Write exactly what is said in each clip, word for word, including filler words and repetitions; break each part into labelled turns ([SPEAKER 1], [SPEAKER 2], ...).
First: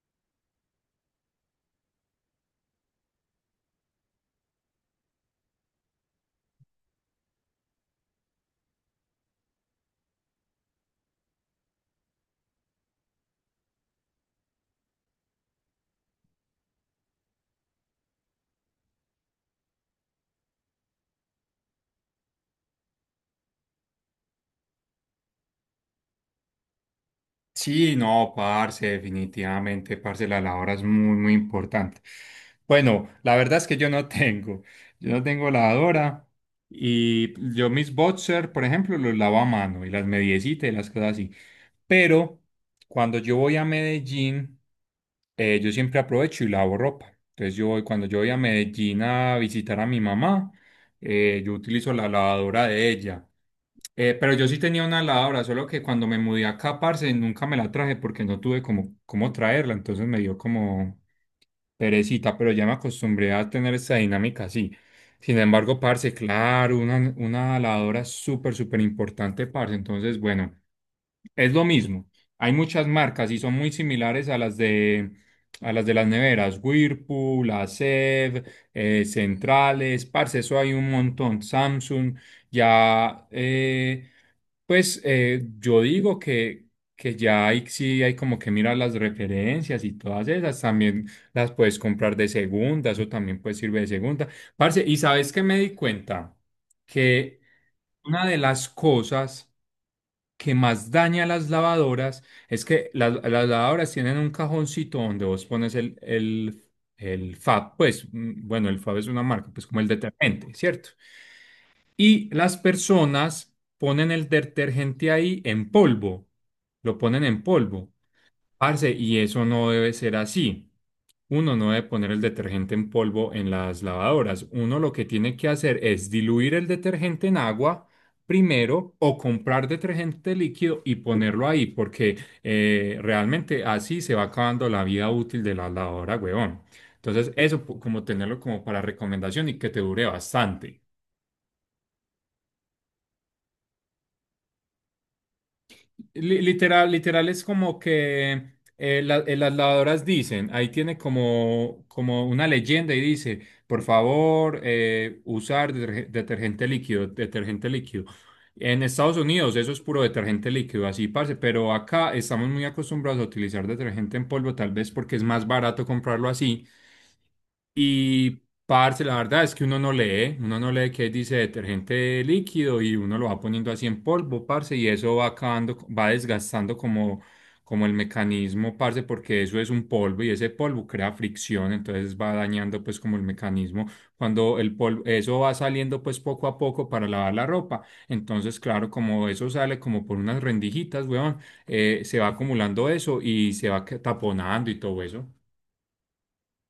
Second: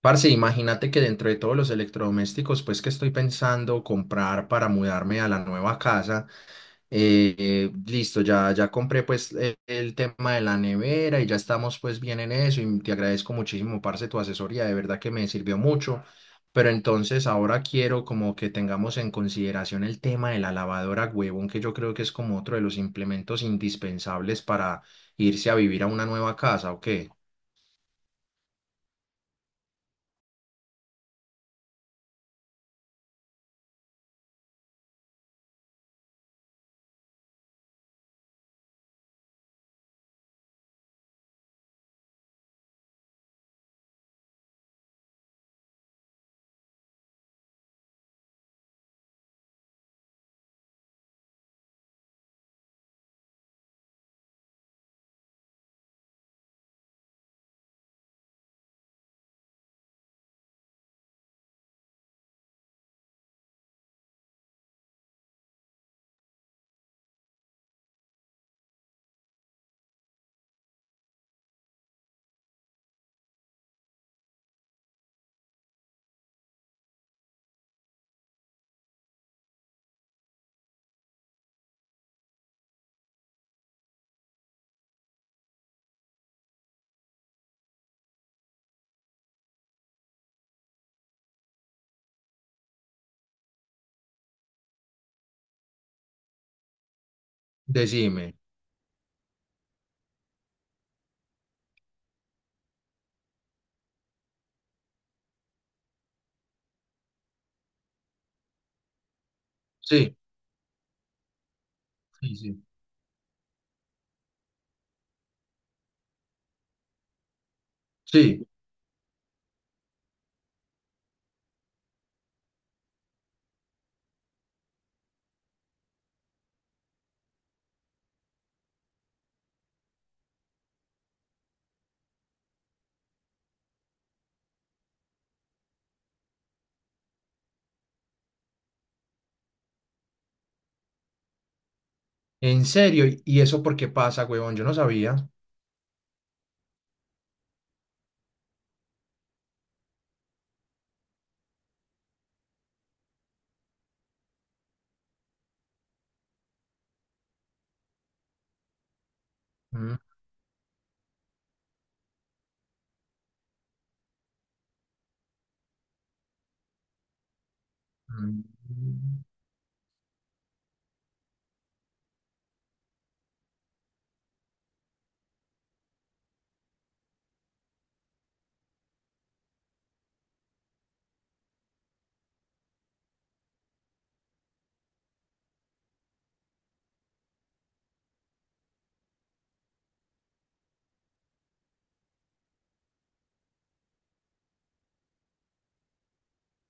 [SPEAKER 1] Parce, imagínate que dentro de todos los electrodomésticos, pues que estoy pensando comprar para mudarme a la nueva casa, eh, eh, listo, ya, ya compré pues el, el tema de la nevera y ya estamos pues bien en eso y te agradezco muchísimo, parce, tu asesoría, de verdad que me sirvió mucho, pero entonces ahora quiero como que tengamos en consideración el tema de la lavadora, huevón, que yo creo que es como otro de los implementos indispensables para irse a vivir a una nueva casa, ¿o qué?
[SPEAKER 2] Sí, no, parce, definitivamente, parce, la labor es muy, muy importante. Bueno, la verdad es que yo no tengo, yo no tengo lavadora y yo mis boxer, por ejemplo, los lavo a mano y las mediecitas y las cosas así. Pero cuando yo voy a Medellín, eh, yo siempre aprovecho y lavo ropa. Entonces yo voy, cuando yo voy a Medellín a visitar a mi mamá, eh, yo utilizo la lavadora de ella. Eh, pero yo sí tenía una lavadora, solo que cuando me mudé acá, parce, nunca me la traje porque no tuve como cómo traerla, entonces me dio como, perecita, pero ya me acostumbré a tener esta dinámica así. Sin embargo, parce, claro, una, una lavadora súper, súper importante, parce. Entonces, bueno, es lo mismo. Hay muchas marcas y son muy similares a las de, a las de las neveras. Whirlpool, Acer, eh, Centrales, parce, eso hay un montón. Samsung, ya, eh, pues eh, yo digo que, que ya hay, sí hay como que mirar las referencias y todas esas. También las puedes comprar de segunda, eso también puede servir de segunda. Parce, ¿y sabes qué me di cuenta? Que una
[SPEAKER 1] Decime.
[SPEAKER 2] de las cosas que más daña a las lavadoras es que las, las lavadoras tienen un cajoncito donde vos pones el, el, el FAB, pues mm, bueno, el FAB es una marca, pues como el
[SPEAKER 1] Sí,
[SPEAKER 2] detergente, ¿cierto? Y
[SPEAKER 1] sí,
[SPEAKER 2] las
[SPEAKER 1] sí.
[SPEAKER 2] personas ponen el detergente ahí en polvo, lo ponen en polvo.
[SPEAKER 1] Sí.
[SPEAKER 2] Parce, y eso no debe ser así. Uno no debe poner el detergente en polvo en las lavadoras. Uno lo que tiene que hacer es diluir el detergente en agua primero o comprar detergente líquido y ponerlo ahí, porque eh, realmente así se va acabando la vida útil de la lavadora, huevón. Entonces, eso pu- como tenerlo como para recomendación y que te dure bastante.
[SPEAKER 1] En serio, ¿y y eso por qué pasa, huevón? Yo no sabía.
[SPEAKER 2] Li- Literal, literal es como que eh, la- eh, las lavadoras dicen, ahí tiene como, como una leyenda y dice, por favor, eh, usar deterge- detergente líquido, detergente líquido. En Estados Unidos eso es
[SPEAKER 1] Mm,
[SPEAKER 2] puro detergente líquido, así parce, pero acá estamos muy acostumbrados a utilizar detergente en polvo, tal vez porque es más barato comprarlo así y, parce, la
[SPEAKER 1] mm.
[SPEAKER 2] verdad es que uno no lee, uno no lee qué dice detergente líquido y uno lo va poniendo así en polvo, parce, y eso va acabando, va desgastando como, como el mecanismo, parce, porque eso es un polvo y ese polvo crea fricción, entonces va dañando pues como el mecanismo. Cuando el polvo, eso va saliendo pues poco a poco para lavar la ropa, entonces claro, como eso sale como por unas rendijitas, weón, eh, se va acumulando eso y se va que- taponando y todo eso.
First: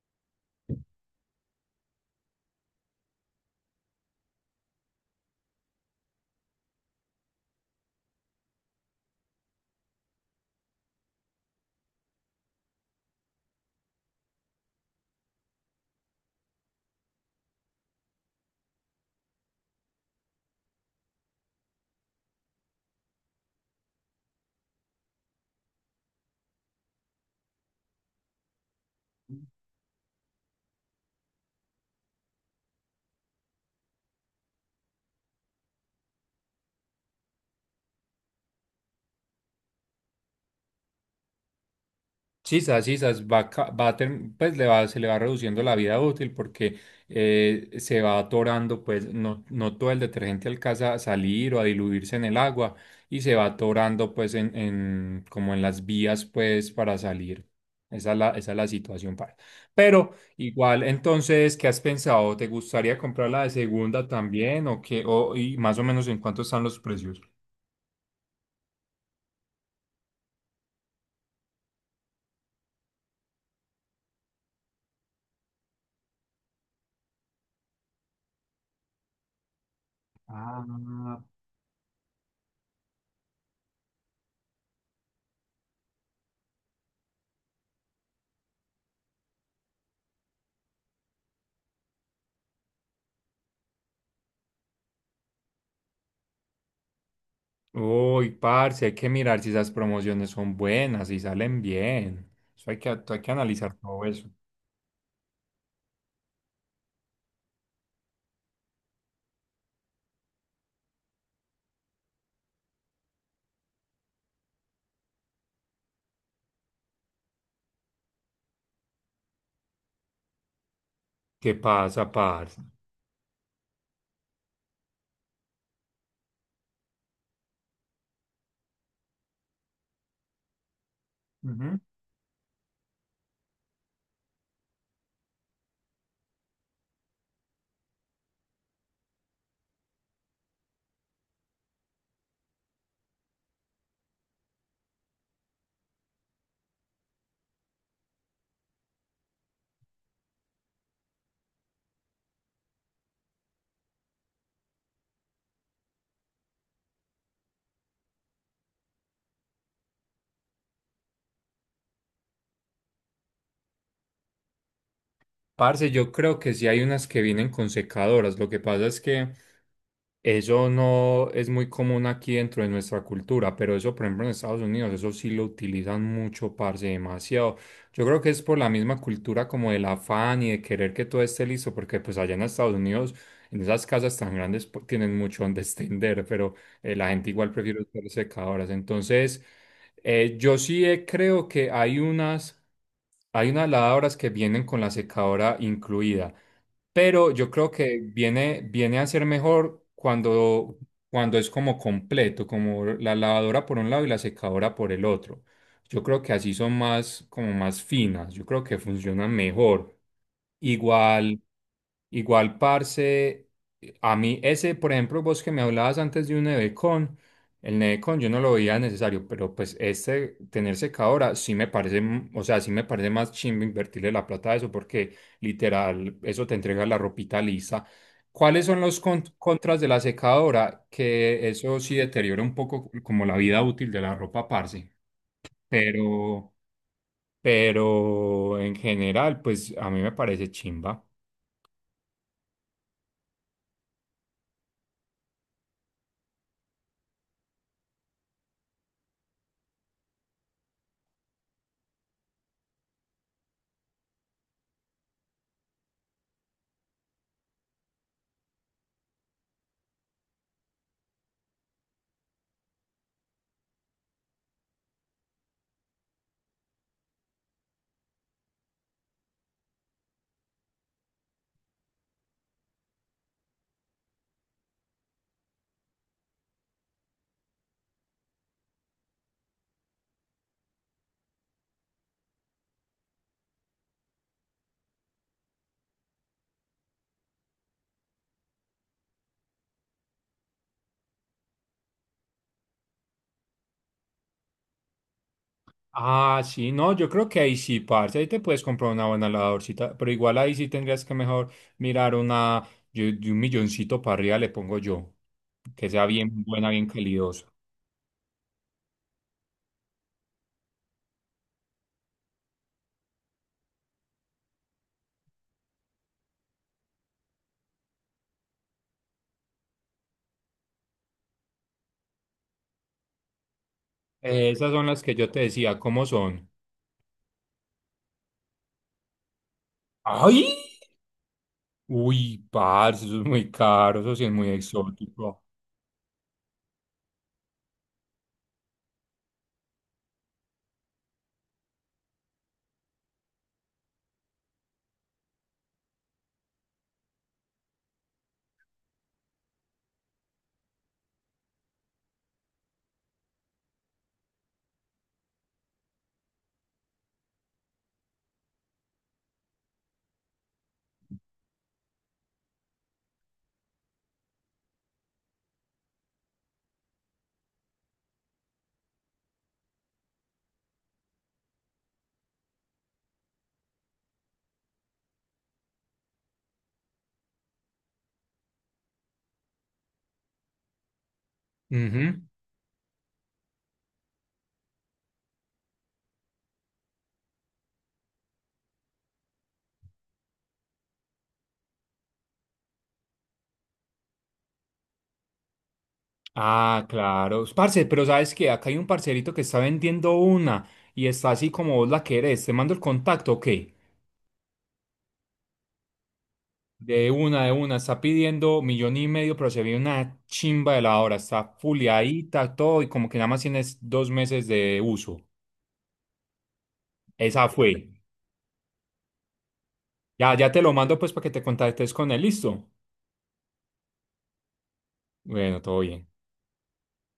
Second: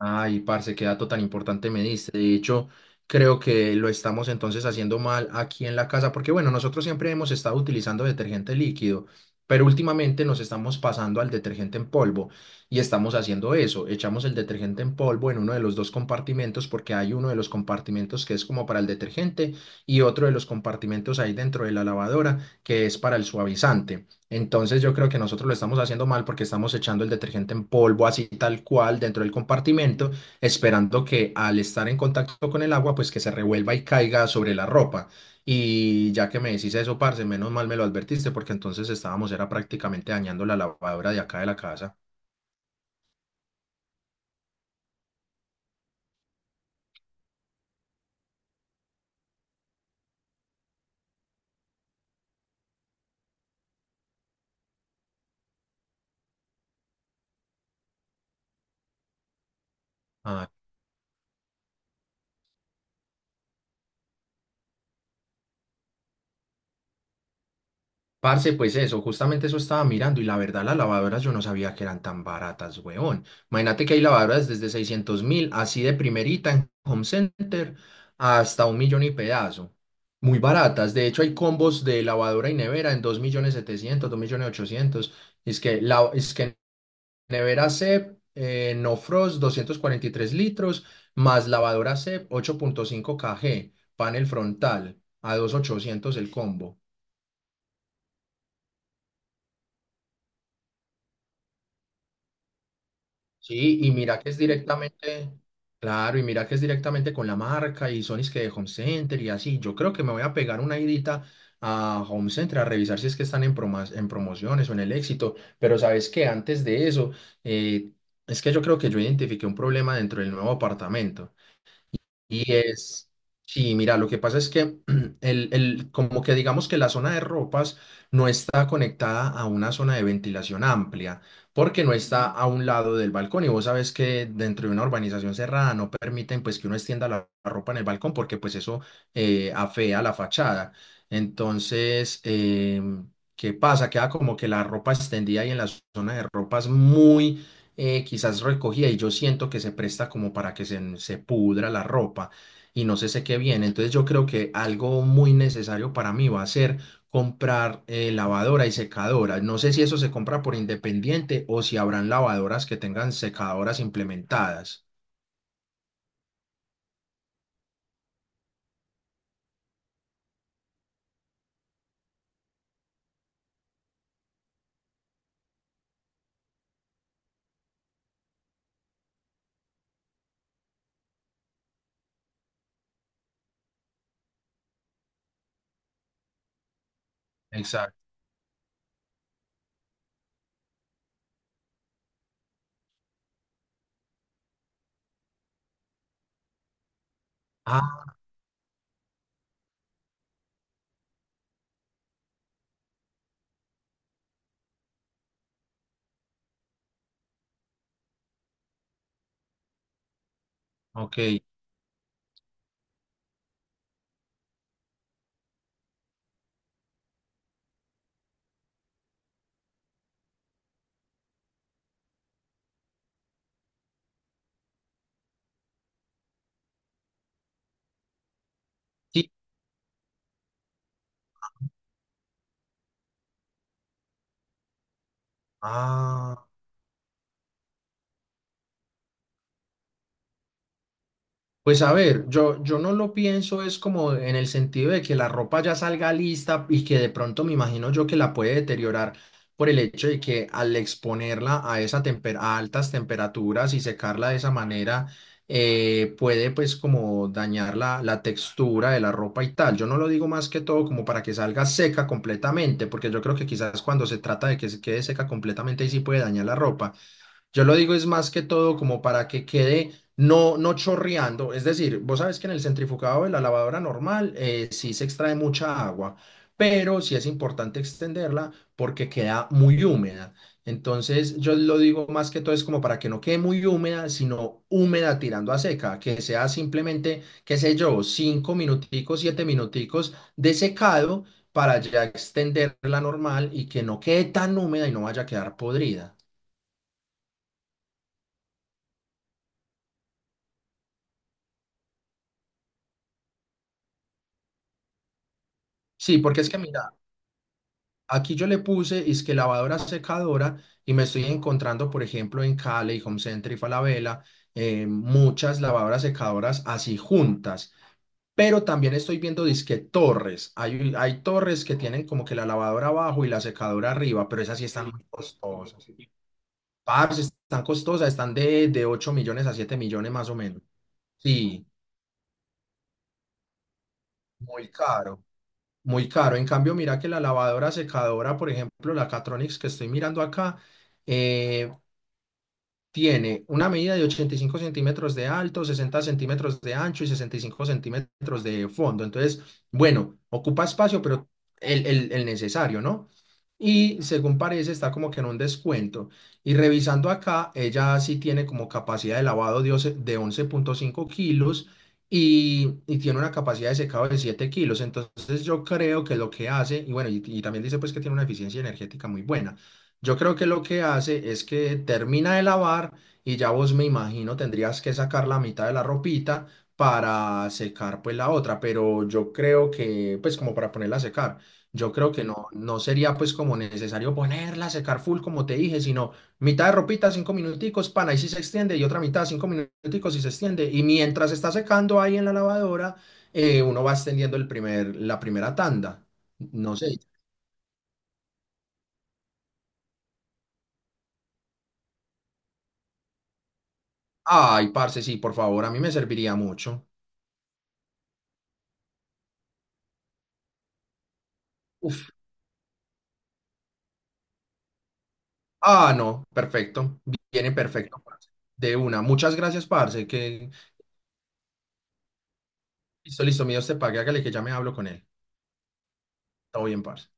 [SPEAKER 1] Ay, parce, qué dato tan importante me diste. De hecho, creo que lo estamos entonces haciendo mal aquí en la casa, porque bueno, nosotros siempre hemos estado utilizando detergente líquido, pero últimamente nos estamos pasando al detergente en polvo y estamos haciendo eso. Echamos el detergente en polvo en uno de los dos compartimentos, porque hay uno de los compartimentos que es como para el detergente y otro de los compartimentos ahí dentro de la lavadora que es para el suavizante. Entonces yo creo que nosotros lo estamos haciendo mal porque estamos echando el detergente en polvo así tal cual dentro del compartimento, esperando que al estar en contacto con el agua, pues que se revuelva y caiga sobre la ropa. Y ya que me decís eso, parce, menos mal me lo advertiste porque entonces estábamos, era prácticamente dañando la lavadora de acá de la casa.
[SPEAKER 2] Sisas, sisas, va, ca- va a term- pues le va, se le va reduciendo la vida útil porque eh, se va atorando, pues no, no todo el detergente alcanza a salir o a diluirse en el agua y se va atorando pues en, en- como en las vías pues para salir. Esa es la, esa es la situación para. Pero igual, entonces, ¿qué has pensado? ¿Te gustaría comprar la de segunda también o qué? ¿O, y más o menos en cuánto están los precios?
[SPEAKER 1] Parce, pues eso, justamente eso estaba mirando y la verdad las lavadoras yo no sabía que eran tan baratas, weón. Imagínate que hay lavadoras desde seiscientos mil, así de primerita en Home Center, hasta un millón y pedazo. Muy
[SPEAKER 2] Ah,
[SPEAKER 1] baratas, de hecho hay combos de lavadora y nevera en dos millones setecientos, dos millones ochocientos. Es que, la, es que nevera C E P, eh, no frost, doscientos cuarenta y tres litros, más lavadora C E P, ocho punto cinco kg, panel frontal, a dos mil ochocientos el combo.
[SPEAKER 2] uy, parce, hay que mirar si esas promociones son buenas, si salen bien. Eso hay que, hay que analizar
[SPEAKER 1] Sí, y
[SPEAKER 2] todo
[SPEAKER 1] mira
[SPEAKER 2] eso.
[SPEAKER 1] que es directamente, claro, y mira que es directamente con la marca y Sony's que de Home Center y así. Yo creo que me voy a pegar una idita a Home Center a revisar si es que están en, promas- en promociones o en el éxito. Pero sabes que antes de eso, eh, es que yo creo que yo identifiqué un problema dentro del nuevo apartamento.
[SPEAKER 2] ¿Qué pasa,
[SPEAKER 1] Y
[SPEAKER 2] parce?
[SPEAKER 1] es, sí, mira, lo que pasa es que el, el- como que digamos que la zona de ropas no está conectada a una zona de ventilación amplia,
[SPEAKER 2] Ujú.
[SPEAKER 1] porque no está a un lado del balcón. Y vos sabes que dentro de una urbanización cerrada no permiten pues que uno extienda la, la ropa en el balcón, porque pues eso eh, afea la fachada. Entonces, em, ¿qué pasa? Queda como que la ropa extendida y en la zona de ropas muy eh, quizás recogida y yo siento que se presta como para que se, se pudra la ropa y no se seque bien. Entonces yo creo que algo muy necesario para mí va a ser comprar eh, lavadora y secadora. No sé si eso se compra por independiente o si habrán lavadoras que tengan secadoras implementadas.
[SPEAKER 2] Parce, yo creo que sí hay unas que vienen con secadoras. Lo que pasa es que eso no es muy común aquí dentro de nuestra cultura, pero eso, por ejemplo, en Estados Unidos, eso sí lo utilizan mucho, parce, demasiado. Yo creo que es por la misma cultura como del afán y de querer que todo esté listo, porque pues allá en Estados Unidos, en esas casas tan grandes, pues, tienen mucho donde extender, pero eh, la gente igual prefiere
[SPEAKER 1] Exacto.
[SPEAKER 2] usar secadoras. Entonces, eh, yo sí eh, creo que hay unas. Hay unas lavadoras que vienen con la secadora incluida, pero yo creo que
[SPEAKER 1] Ah,
[SPEAKER 2] viene, viene a ser mejor cuando, cuando es como completo, como la lavadora por un lado y la secadora por el otro. Yo creo que así son más, como más finas, yo creo que funcionan mejor.
[SPEAKER 1] ok.
[SPEAKER 2] Igual. Igual, parce, a mí ese, por ejemplo, vos que me hablabas antes de un Nevecon, el Nevecon yo no lo veía necesario, pero pues este tener secadora sí me parece, m- o sea, sí me parece más chimbo invertirle la plata a eso porque literal eso te entrega la ropita lisa. ¿Cuáles son los con-
[SPEAKER 1] Sí.
[SPEAKER 2] contras de la secadora? Que eso sí deteriora un poco como la vida útil de la ropa, parce,
[SPEAKER 1] Ah.
[SPEAKER 2] pero, pero en general, pues a mí me parece chimba.
[SPEAKER 1] Pues a ver, yo, yo no lo pienso, es como en el sentido de que la ropa ya salga lista y que de pronto me imagino yo que la puede deteriorar por el hecho de que al exponerla a, esa temper- a altas temperaturas y secarla de esa manera, eh, puede pues como dañar la, la textura de la ropa y tal. Yo no lo digo más que todo como para que salga seca completamente, porque yo creo que quizás cuando se trata de que se quede seca completamente, ahí sí puede dañar la ropa. Yo lo digo es más que todo como para que quede no, no chorreando. Es decir, vos sabes que en el centrifugado de la lavadora normal eh, sí se extrae mucha agua, pero sí es importante extenderla porque queda muy húmeda. Entonces yo lo digo más que todo es como para que no quede muy húmeda, sino húmeda tirando a seca, que sea simplemente, qué sé yo, cinco minuticos, siete minuticos de secado para ya extenderla normal y que no quede tan húmeda y no vaya a quedar podrida.
[SPEAKER 2] Ah, sí, no, yo creo que ahí sí, parce, ahí te puedes comprar una buena lavadorcita, pero igual ahí sí tendrías que mejor mirar una, yo de un milloncito para arriba le pongo yo, que sea
[SPEAKER 1] Sí, porque
[SPEAKER 2] bien
[SPEAKER 1] es que
[SPEAKER 2] buena, bien
[SPEAKER 1] mira,
[SPEAKER 2] calidosa.
[SPEAKER 1] aquí yo le puse es que lavadora secadora y me estoy encontrando, por ejemplo, en Cali, Home Center y Falabella, eh, muchas lavadoras secadoras así juntas. Pero también estoy viendo disque torres. Hay, hay torres que tienen como que la lavadora abajo y la secadora arriba, pero
[SPEAKER 2] Eh,
[SPEAKER 1] esas sí
[SPEAKER 2] esas son
[SPEAKER 1] están
[SPEAKER 2] las
[SPEAKER 1] muy
[SPEAKER 2] que yo te decía,
[SPEAKER 1] costosas.
[SPEAKER 2] ¿cómo son?
[SPEAKER 1] Parce, están costosas, están de, de ocho millones a siete millones más o
[SPEAKER 2] ¡Ay!
[SPEAKER 1] menos. Sí,
[SPEAKER 2] Uy, parce, eso es muy caro, eso sí es muy
[SPEAKER 1] muy caro,
[SPEAKER 2] exótico.
[SPEAKER 1] muy caro. En cambio, mira que la lavadora secadora, por ejemplo, la Catronics que estoy mirando acá, eh, tiene una medida de ochenta y cinco centímetros de alto, sesenta centímetros de ancho y sesenta y cinco centímetros de fondo. Entonces, bueno, ocupa espacio, pero el, el- el necesario, ¿no? Y según parece, está como que en un descuento. Y revisando acá, ella sí tiene como capacidad de lavado de once de once punto cinco kilos y, y tiene una capacidad de secado de siete kilos. Entonces, yo creo que lo que hace, y bueno, y y también dice pues que tiene una eficiencia energética muy buena. Yo creo que lo que hace es que termina de lavar y ya vos me imagino tendrías que sacar la mitad de la ropita para secar pues la otra, pero yo creo que pues como para ponerla a secar, yo creo
[SPEAKER 2] Ujú.
[SPEAKER 1] que no, no sería pues como necesario ponerla a secar full como te dije, sino mitad de ropita, cinco minuticos, pan, ahí sí se extiende y otra mitad, cinco minuticos y se extiende y mientras está secando ahí en la lavadora, eh, uno va extendiendo el primer, la primera tanda, no
[SPEAKER 2] Ah,
[SPEAKER 1] sé.
[SPEAKER 2] claro. Parce, pero ¿sabes qué? Acá hay un parcerito que está vendiendo una y está así como vos la querés, ¿te mando el contacto o qué?
[SPEAKER 1] Ay, parce, sí, por favor, a mí me serviría mucho.
[SPEAKER 2] De una, de una, está pidiendo millón y medio, pero se ve una chimba de la hora, está
[SPEAKER 1] Uf.
[SPEAKER 2] fuliadita, todo, y como que nada más tienes dos meses de uso.
[SPEAKER 1] Ah, no, perfecto.
[SPEAKER 2] Esa
[SPEAKER 1] Viene
[SPEAKER 2] fue.
[SPEAKER 1] perfecto, parce. De una. Muchas gracias, parce.
[SPEAKER 2] Ya,
[SPEAKER 1] Que
[SPEAKER 2] ya te lo mando pues para que te contactes con él, listo.
[SPEAKER 1] listo, listo, mío, te pague. Hágale que ya me hablo con él.
[SPEAKER 2] Bueno, todo bien.
[SPEAKER 1] Todo bien, parce.